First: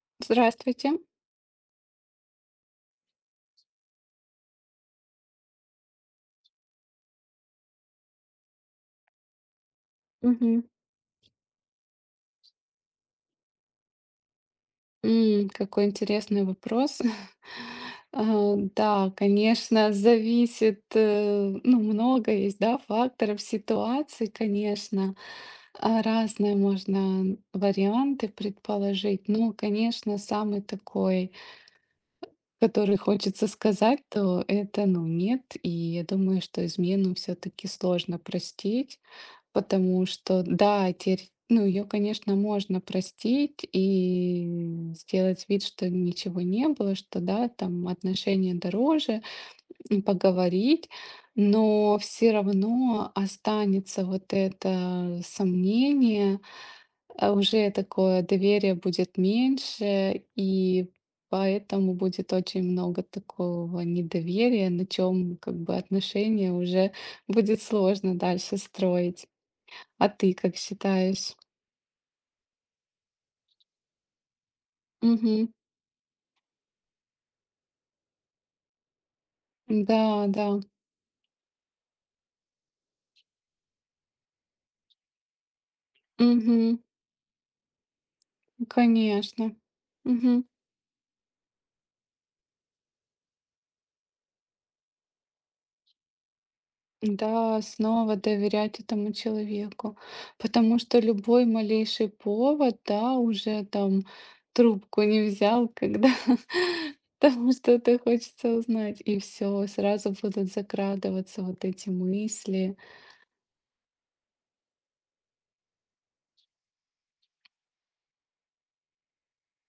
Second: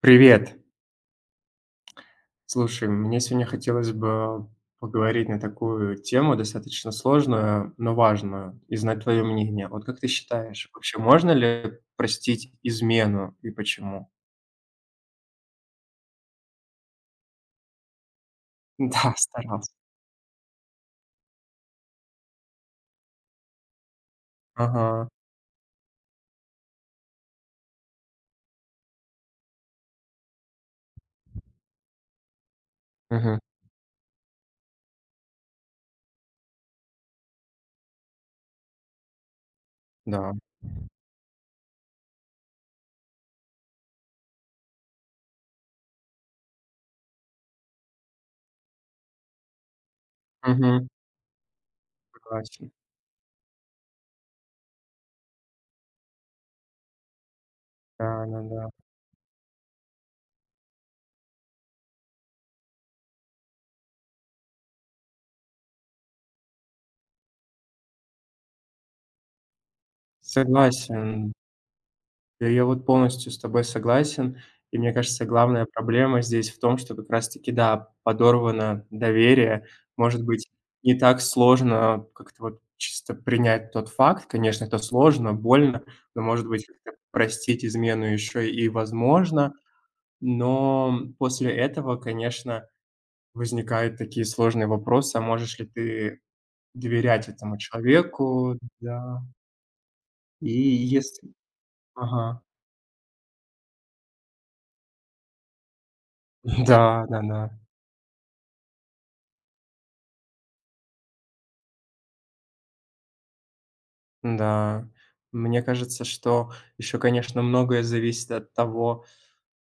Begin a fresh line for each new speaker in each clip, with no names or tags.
Привет.
Здравствуйте.
Слушай, мне сегодня хотелось бы поговорить на такую тему, достаточно сложную, но важную, и знать твое мнение. Вот как ты
Мгм.
считаешь, вообще можно ли простить измену и почему?
Какой интересный вопрос. А, да,
Да, старался.
конечно, зависит, ну, много есть, да, факторов, ситуаций,
Ага.
конечно. А, разные можно варианты предположить. Ну, конечно, самый такой, который
Мгм.
хочется сказать, то это, ну, нет. И я думаю, что измену все-таки сложно простить. Потому
Да.
что, да, теперь, ну, ее, конечно, можно простить и сделать вид, что ничего не было, что, да, там отношения дороже, поговорить,
Мгм.
но все
Согласен.
равно останется вот это сомнение, а уже такое
Да-да-да.
доверие будет меньше, и поэтому будет очень много такого недоверия, на чем как бы отношения уже будет сложно дальше строить. А ты как
Согласен.
считаешь?
Да, я вот полностью с тобой согласен. И мне кажется,
Мгм.
главная проблема здесь в том, что как раз-таки, да, подорвано доверие.
Да,
Может
да.
быть, не так сложно как-то вот чисто принять тот факт. Конечно, это сложно, больно, но, может быть,
Мгм.
как-то простить измену еще и
Конечно.
возможно.
Мгм.
Но после этого, конечно, возникают такие сложные вопросы: а можешь ли ты доверять этому
Да, снова
человеку?
доверять этому
Да.
человеку.
И
Потому что
если
любой малейший
Ага.
повод, да, уже там трубку не взял, когда
Да, да-да.
там что-то хочется узнать. И все сразу будут закрадываться вот эти мысли.
Да, мне кажется, что еще, конечно, многое зависит от того,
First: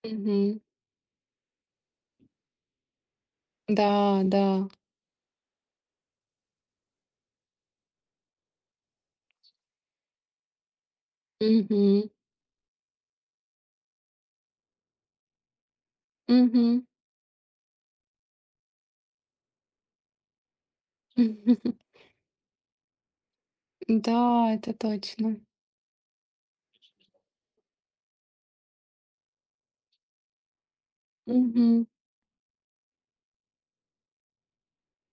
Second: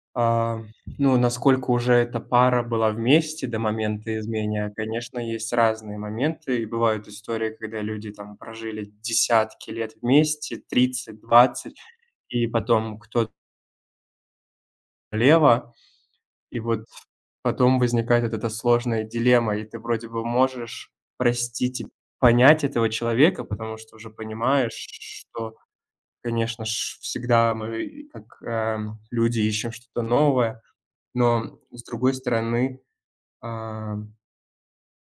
Мгм.
а, ну, насколько уже эта пара была вместе до
Да,
момента
да.
измены. А, конечно, есть разные моменты, и бывают истории, когда люди там прожили десятки лет вместе, 30, 20,
Мгм.
и потом кто-то лево, и
Мгм.
вот потом возникает вот эта сложная дилемма, и ты вроде бы можешь простить и понять этого человека, потому что уже
Да, это
понимаешь,
точно.
что Конечно ж, всегда мы люди ищем что-то новое, но с
Мгм.
другой стороны, а,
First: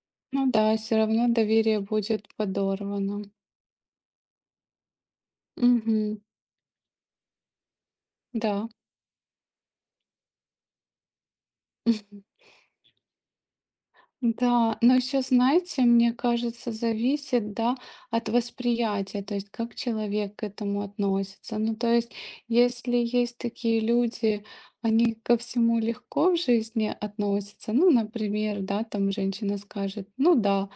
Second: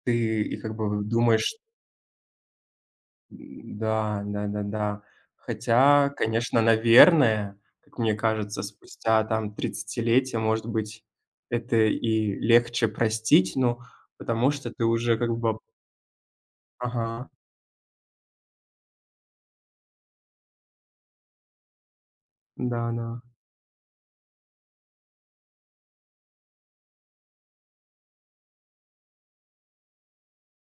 ты
Ну
и как
да, все
бы
равно
думаешь
доверие будет подорвано.
да, да-да-да. Хотя,
Мгм.
конечно, наверное, как мне кажется,
Да.
спустя там тридцатилетие, может быть, это и легче простить, ну, потому что
Да,
ты
но
уже
еще,
как бы
знаете, мне кажется,
ага,
зависит, да, от восприятия, то есть как человек к этому относится. Ну, то есть, если
да-да.
есть такие люди, они ко всему легко в жизни относятся. Ну, например, да, там женщина скажет: "Ну да,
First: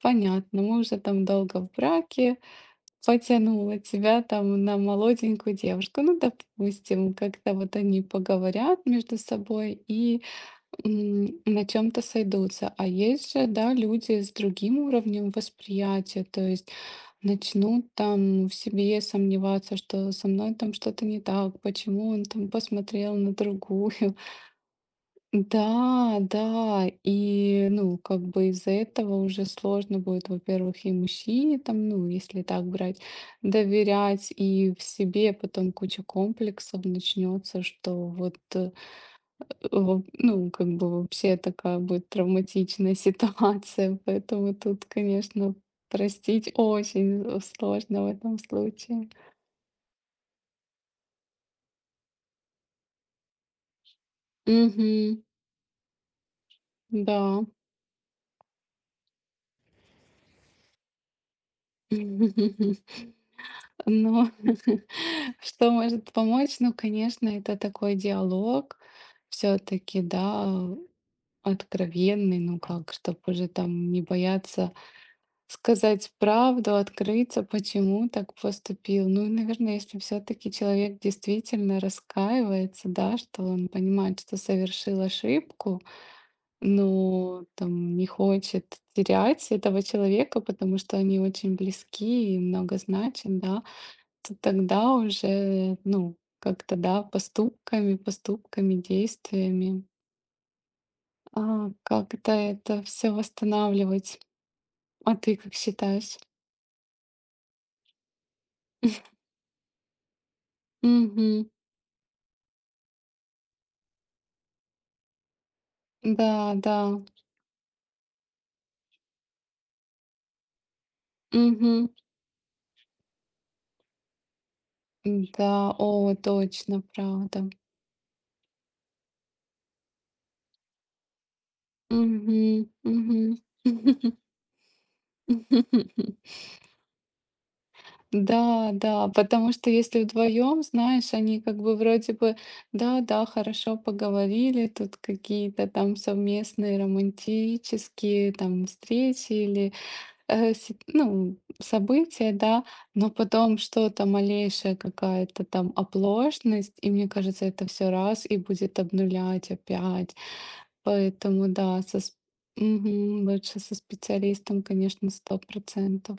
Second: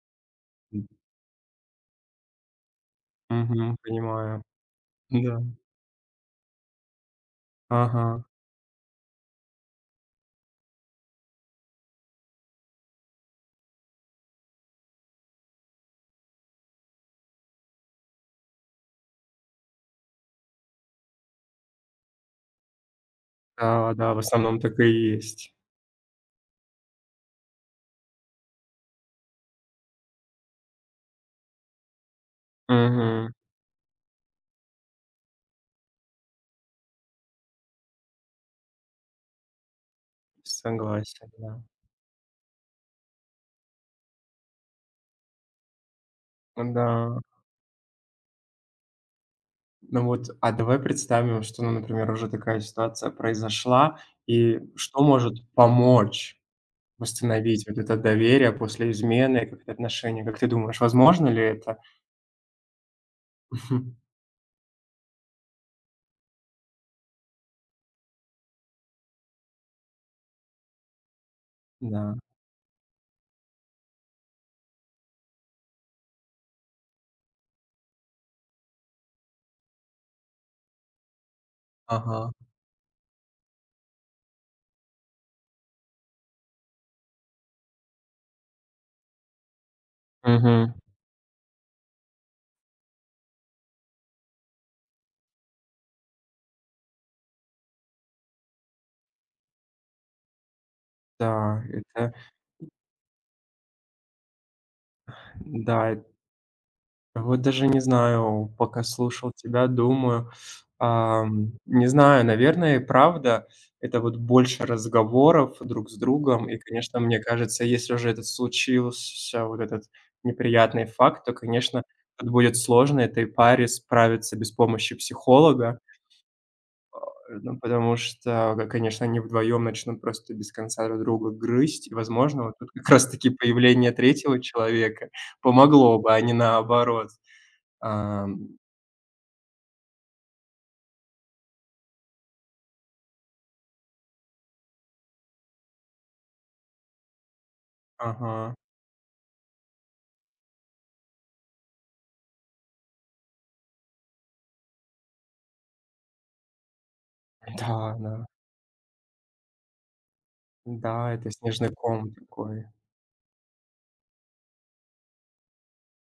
понятно, мы
М,
уже там долго в браке,
мгм,
потянуло тебя
понимаю.
там на
Да.
молоденькую девушку. Ну, допустим, как-то вот они
Ага.
поговорят между собой и на чем-то сойдутся. А есть же, да, люди с другим уровнем восприятия, то есть начнут там в себе сомневаться, что со мной там что-то не так, почему он там посмотрел на другую.
Да, да, в основном так и есть.
Да, да, и, ну, как бы из-за этого уже сложно будет, во-первых, и мужчине там, ну, если так брать,
Мгм.
доверять, и в себе потом куча комплексов начнется, что вот, ну, как бы
Согласен,
вообще
да.
такая будет травматичная ситуация, поэтому тут, конечно, простить
Да.
очень сложно в этом случае.
Ну вот, а давай представим, что, ну, например, уже такая ситуация произошла, и что
Угу,
может помочь
да.
восстановить вот это доверие после измены, как-то отношения? Как ты думаешь, возможно ли это?
Но что может помочь? Ну, конечно, это такой диалог все-таки, да,
Да.
откровенный, ну как, чтобы уже там не бояться сказать правду, открыться, почему так поступил. Ну, и, наверное, если все-таки человек действительно
Ага.
раскаивается, да, что он понимает, что совершил ошибку, но там не хочет терять этого человека,
Мгм.
потому что они очень близки и много значим, да, то тогда уже, ну, как-то, да, поступками, поступками, действиями,
Да, это
как-то это все восстанавливать. А ты как
да, э
считаешь?
Вот даже не знаю, пока слушал тебя, думаю,
Угу,
не знаю, наверное, правда, это вот больше разговоров друг с
да,
другом. И,
да.
конечно, мне кажется, если уже этот случился, вот этот неприятный факт, то, конечно,
Угу,
тут будет сложно этой паре справиться без помощи
да,
психолога.
о, точно, правда.
Ну, потому что, г конечно, они вдвоем начнут просто без конца друг друга грызть. И,
Угу,
возможно, вот тут как раз таки
угу.
появление третьего человека помогло бы, а не наоборот. Ам.
Да, да, потому что если вдвоем, знаешь, они как бы вроде бы, да, да, хорошо поговорили, тут какие-то там совместные романтические
Ага.
там встречи или ну, события, да, но потом что-то малейшая какая-то там оплошность, и мне кажется, это
Да,
все раз
да.
и будет обнулять опять.
Да, это
Поэтому
снежный
да,
ком такой.
Мгм. Лучше со специалистом, конечно, сто процентов.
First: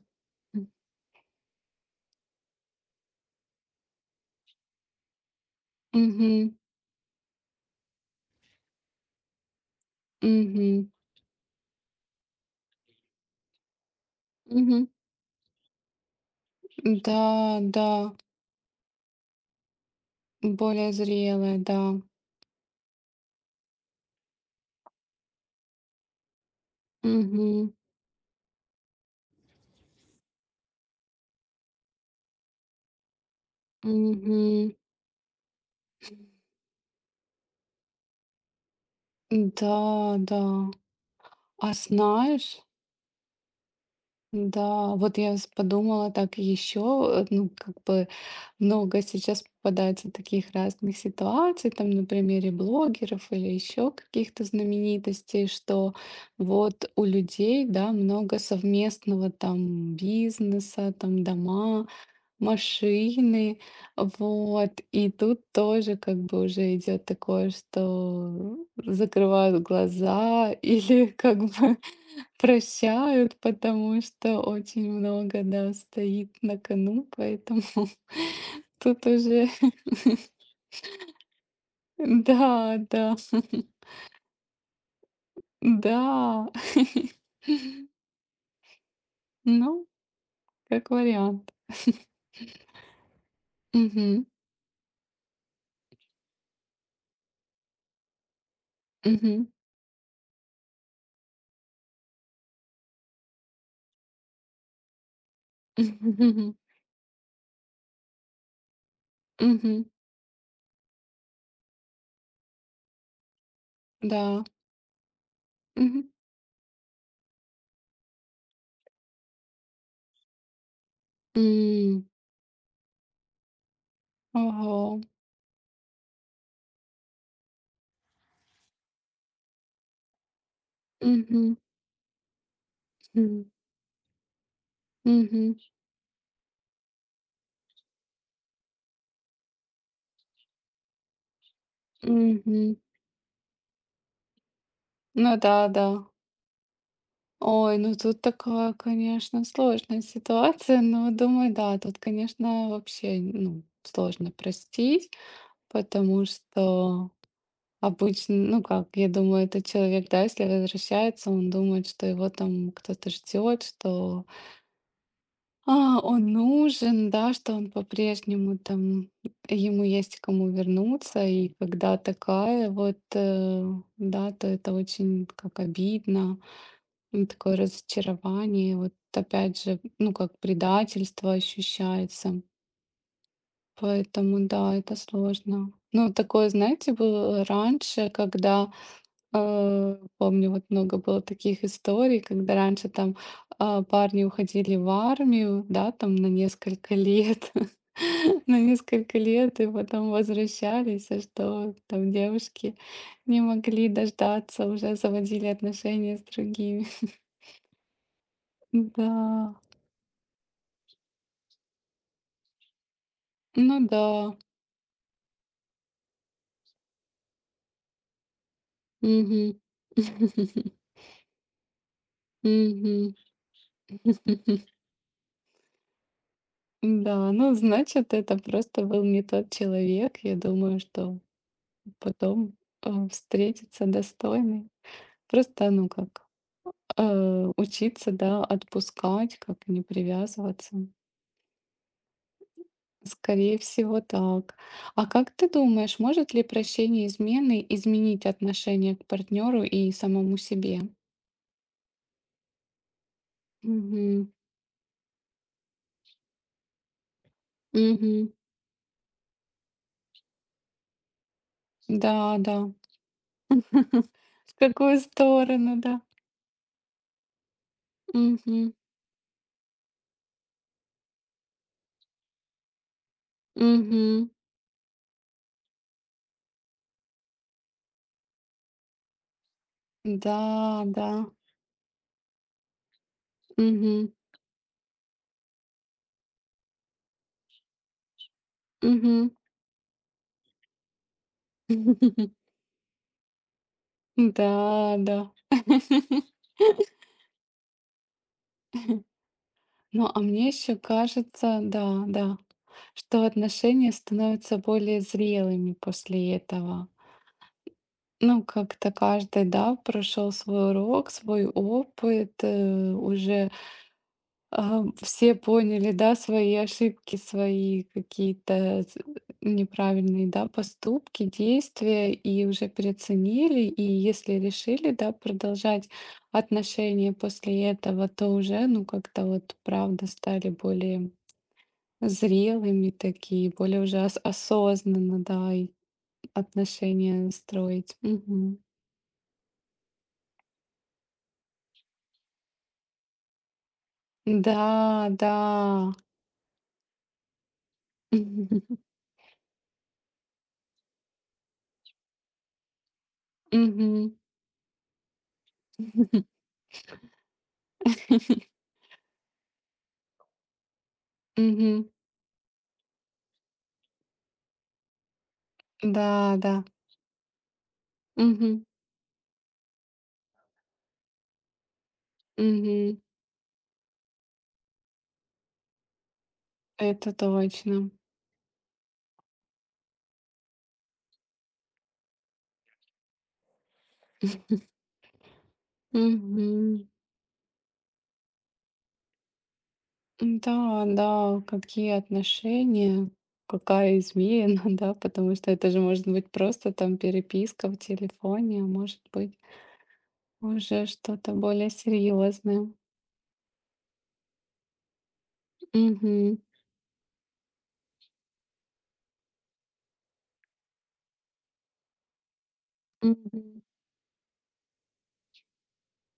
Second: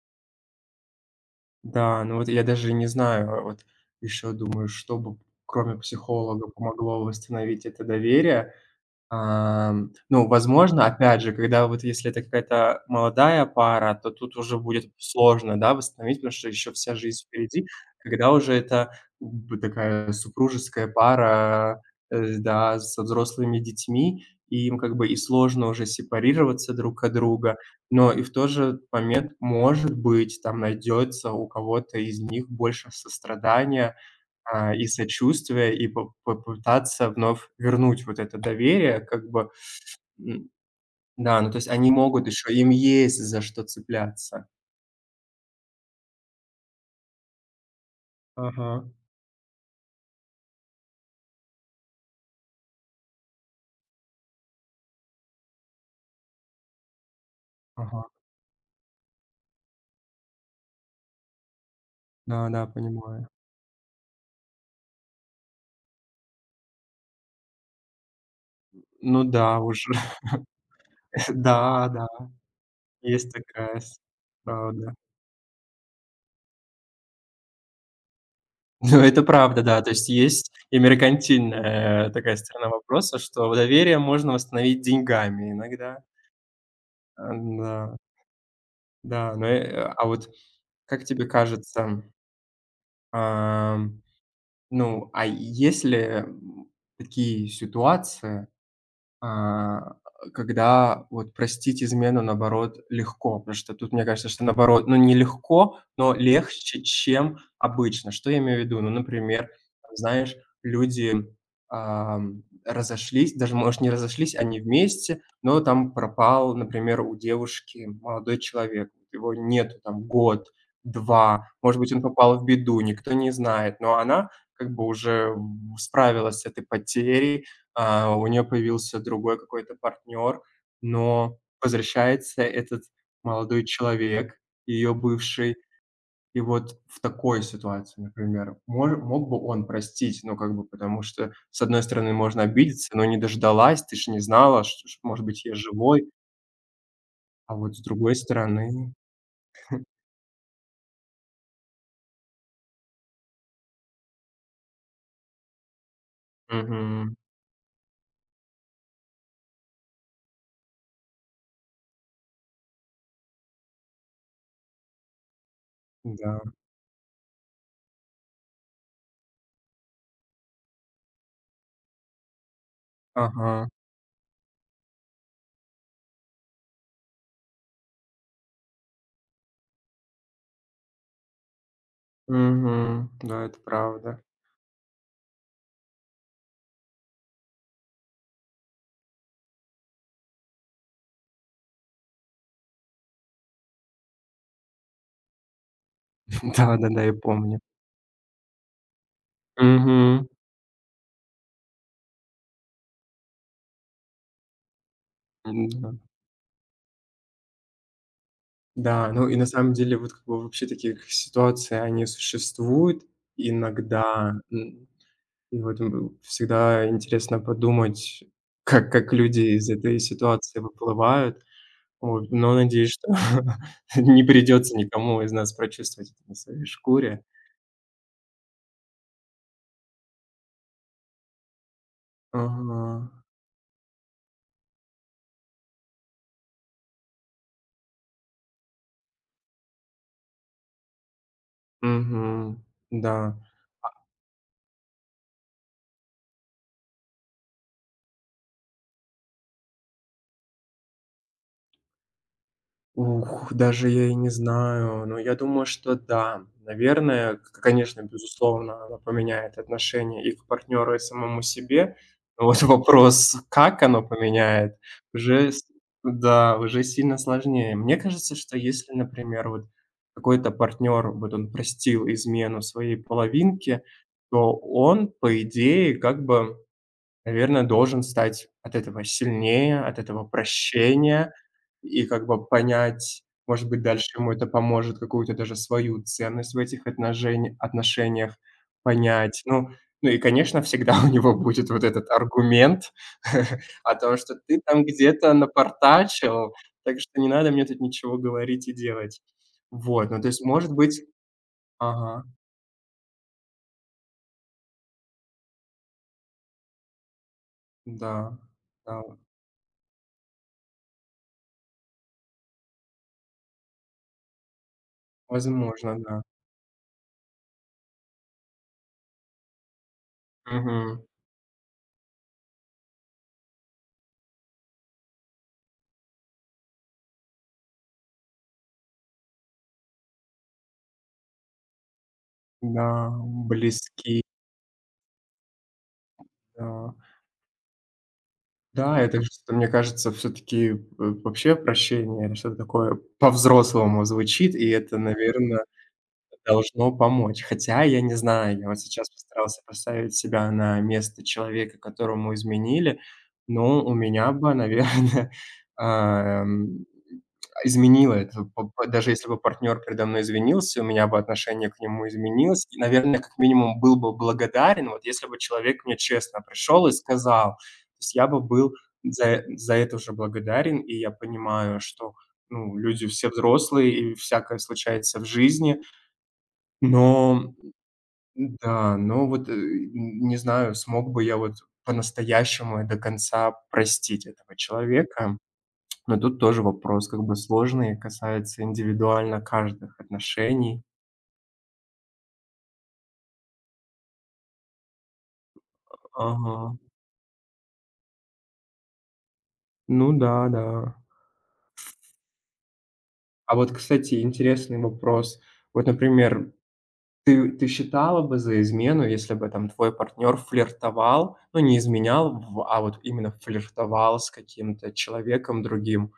Да, ну вот я даже не знаю, а вот еще думаю, что бы, кроме психолога,
Мгм.
помогло восстановить это доверие. Ну, возможно,
Мгм.
опять же, когда вот если это какая-то молодая пара, то тут уже будет
Мгм.
сложно, да, восстановить, потому что еще вся жизнь
Да,
впереди.
да,
Когда уже это б такая супружеская
более зрелая,
пара,
да.
да, со взрослыми детьми, и им как бы и сложно уже сепарироваться друг от друга,
Мгм.
но и в тот же момент, может быть, там найдется у кого-то из них больше сострадания
Мгм.
и сочувствие, и по попытаться вновь вернуть вот это доверие, как бы,
Да, да.
м. Да, ну, то есть
А
они могут еще,
знаешь,
им есть за что цепляться.
да, вот я подумала так еще, ну, как бы
Ага,
много сейчас попадается таких разных ситуаций, там, на примере блогеров или еще каких-то знаменитостей, что вот у людей, да,
ага.
много совместного там бизнеса, там дома,
Да-да, понимаю.
машины, вот. И тут тоже как бы уже идет такое, что
Ну да,
закрывают
уже.
глаза или как бы
Да-да, есть
прощают,
такая с
потому что очень
правда.
много, да, стоит на кону, поэтому
Ну,
тут
это
уже,
правда, да. То есть есть и меркантильная такая сторона
да, да,
вопроса, что доверие можно восстановить деньгами иногда.
да.
Э, да, да, но, э,
Ну,
а вот
как
как тебе
вариант.
кажется, ам
Мгм.
ну, а если такие ситуации,
Мгм.
а, когда вот простить измену, наоборот, легко. Потому что тут мне кажется, что наоборот, ну, не легко, но
Мгм.
легче, чем обычно. Что я имею в виду? Ну, например, знаешь, люди, разошлись, даже, может, не разошлись,
Да.
они вместе, но там
Мгм.
пропал, например, у девушки молодой человек. Вот его нету там год, два, может быть, он
М.
попал в беду, никто не знает, но она как бы
Ого.
уже в справилась с этой потерей, у нее появился другой какой-то партнер, но
Мгм,
возвращается этот
хм,
молодой человек, ее
мгм,
бывший. И вот в такой ситуации, например, мож мог бы он простить? Ну, как бы, потому что, с одной стороны, можно
мгм.
обидеться: но не дождалась, ты ж не знала, что ш может
Ну
быть, я
да, да.
живой". А
Ой,
вот с
ну
другой
тут такая,
стороны
конечно, сложная ситуация, но думаю, да, тут, конечно, вообще, ну, сложно простить, потому что
Мгм.
обычно, ну как, я думаю, этот человек, да, если возвращается, он думает, что его там кто-то ждет, что он
Да.
нужен, да, что он по-прежнему там, ему есть к кому вернуться, и когда такая вот,
Ага.
да, то это очень как обидно, ну, такое разочарование, вот опять же, ну, как предательство ощущается.
Мгм. Да, это правда.
Поэтому, да, это сложно. Ну, такое, знаете, было раньше, когда помню, вот много было таких историй, когда раньше там парни уходили в армию, да, там на несколько
Да-да-да, я
лет,
помню.
на несколько лет, и потом
Мгм.
возвращались, а что там девушки не могли дождаться, уже заводили отношения с другими. Да,
Да, ну и на самом деле вот как бы вообще таких ситуаций, они существуют
ну да.
иногда. И вот, всегда интересно подумать, как люди
Мгм.
из этой ситуации выплывают. Вот, но надеюсь, что
Мгм.
не придется никому из нас прочувствовать это на своей шкуре.
Да, ну значит, это просто был не тот человек. Я думаю, что потом,
Ага.
встретиться достойный. Просто, ну, как, учиться, да, отпускать, как не привязываться.
Мгм. Да.
Скорее всего, так. А как ты думаешь, может ли прощение измены изменить отношение к партнеру и самому себе?
Ух, даже я и
Мгм.
не знаю, но я думаю, что да. Наверное, к конечно,
Мгм.
безусловно, оно поменяет отношение и к партнеру, и самому себе.
Да,
Но вот
да.
вопрос, как оно
В
поменяет,
какую
уже с
сторону, да.
да, уже сильно сложнее. Мне кажется, что
Мгм.
если, например, вот какой-то партнер, вот он простил измену своей половинке,
Мгм.
то он, по идее, как бы наверное, должен стать от этого сильнее, от этого
Да, да.
прощения и как бы понять, может быть, дальше
Мгм.
ему это поможет какую-то даже свою ценность в этих отножень отношениях
Мгм.
понять. Ну ну и, конечно, всегда у него будет вот этот аргумент о том, что ты там
Да, да.
где-то напортачил, так что не надо мне тут ничего говорить и делать.
Ну,
Вот,
а
ну то есть,
мне
может
еще
быть
кажется, да,
Ага,
да, что отношения становятся более зрелыми после этого.
да,
Ну, как-то
да,
каждый, да, прошел свой урок, свой опыт, уже все поняли,
возможно,
да,
да.
свои ошибки, свои какие-то неправильные, да,
Мгм.
поступки, действия и уже переоценили. И если решили, да, продолжать отношения после этого, то уже, ну, как-то вот, правда, стали более зрелыми
Да,
такие, более уже
близки.
осознанно, да, и
Да.
отношения строить. Мгм.
Да, это что-то, мне кажется, все таки вообще прощение — это что-то такое по-взрослому звучит,
Да,
и это,
да.
наверное, должно помочь. Хотя, я не знаю, я вот сейчас постарался поставить себя на место человека, которому изменили, но у
Мгм.
меня бы, наверное, ам, изменило это. П п Даже если бы партнер передо мной извинился, у меня бы отношение к
Мгм.
нему изменилось. И, наверное, как минимум был бы благодарен, вот если бы человек мне
Да,
честно
да.
пришел и сказал. То есть я бы
Мгм,
был за это уже благодарен, и я понимаю, что, ну,
мгм.
люди все взрослые и всякое случается в жизни.
Это
Но,
точно.
н Не знаю, смог бы я вот по-настоящему и до конца простить этого человека. Но тут тоже
Мгм.
вопрос как бы сложный, касается индивидуально каждых отношений.
Да, да, какие отношения, какая измена, да, потому что это же может быть
Ага.
просто там переписка в телефоне, а может быть
Ну да, да.
уже что-то более серьезное.
А вот, кстати, интересный вопрос. Вот,
Мгм,
например, ты считала бы за измену, если бы там твой партнер флиртовал, ну, не изменял, в а вот именно
мгм,
флиртовал с каким-то человеком другим?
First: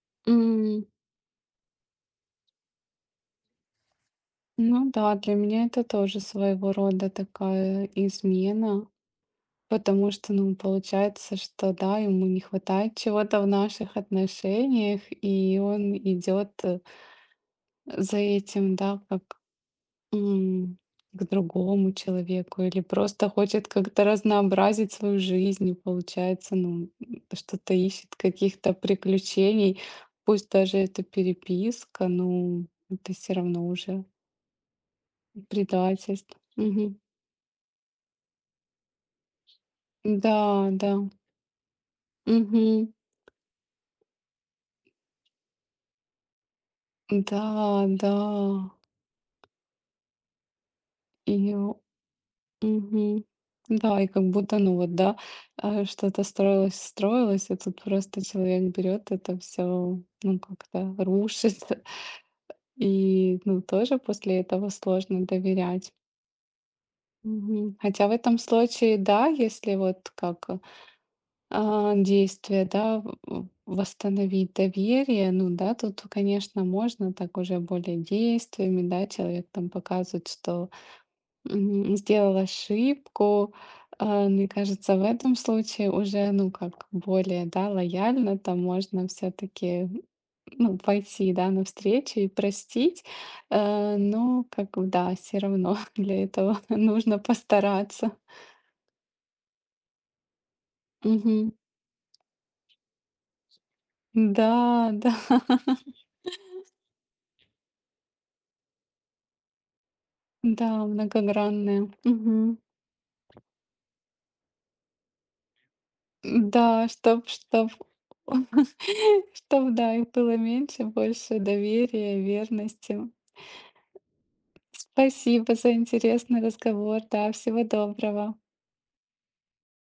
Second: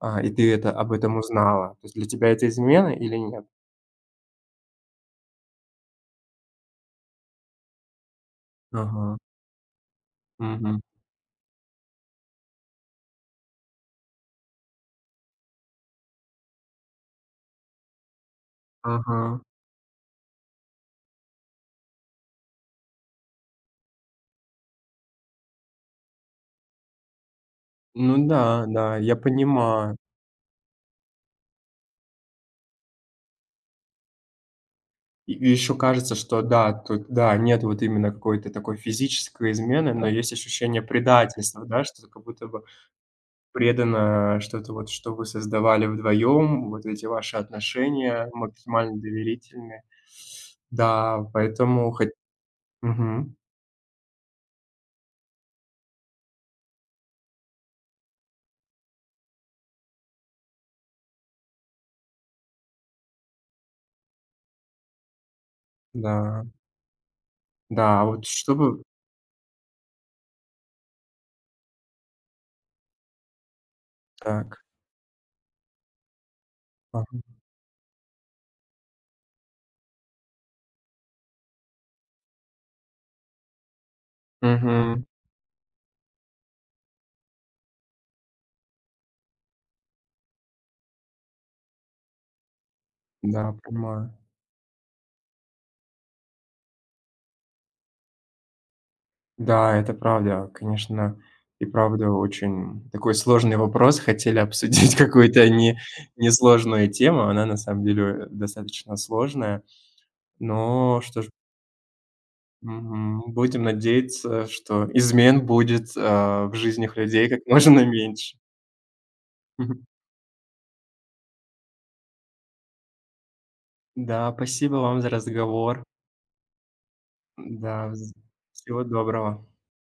И ты это
м.
об этом узнала. То есть для тебя это измена или нет?
Ну да, для меня это тоже своего рода такая измена.
Ага.
Потому что, ну,
Мгм.
получается, что да, ему не хватает чего-то в наших отношениях, и он идет за этим, да, как
Ага.
м, к другому человеку, или просто хочет как-то разнообразить свою жизнь, и получается, ну, что-то ищет
Ну да,
каких-то
да, я
приключений,
понимаю.
пусть даже это переписка, ну, это все равно уже
И еще кажется,
предательство.
что да,
Мгм.
тут, да, нет вот именно какой-то такой физической измены, но
Да,
есть ощущение
да.
предательства, да, что как будто бы
Мгм.
предано что-то вот, что вы создавали вдвоем, вот эти ваши
Да, да.
отношения максимально доверительные. Да,
И
поэтому хоть
Мгм.
Мгм.
Да, и как будто, ну вот, да, что-то строилось, строилось, и тут просто человек берет это все, ну, как-то рушит. И, ну, тоже после этого сложно доверять.
Да,
Мгм.
да,
Хотя в
вот
этом
чтобы
случае, да, если вот как действие, да, восстановить
Так.
доверие, ну, да, тут, конечно, можно
Ага.
так уже более действиями, да, человек там показывает, что Мгм. сделал ошибку. Мне кажется, в
Мгм.
этом случае уже, ну, как более, да, лояльно, там можно все-таки, ну, пойти, да, навстречу и простить.
Да, понимаю.
Но, как бы, да, все равно для этого нужно постараться.
Да, это правда, конечно,
Мгм.
и правда очень такой сложный вопрос. Хотели
Да,
обсудить
да,
какую-то не несложную тему, она на самом деле, достаточно сложная.
да,
Но что ж,
многогранная. Мгм.
мгм, будем надеяться, что измен будет, в
Да,
жизнях людей как можно меньше.
чтоб, да, их было меньше, больше доверия, верности.
Да, спасибо вам за
Спасибо за
разговор.
интересный разговор. Да, всего
Да, вз
доброго.
всего доброго.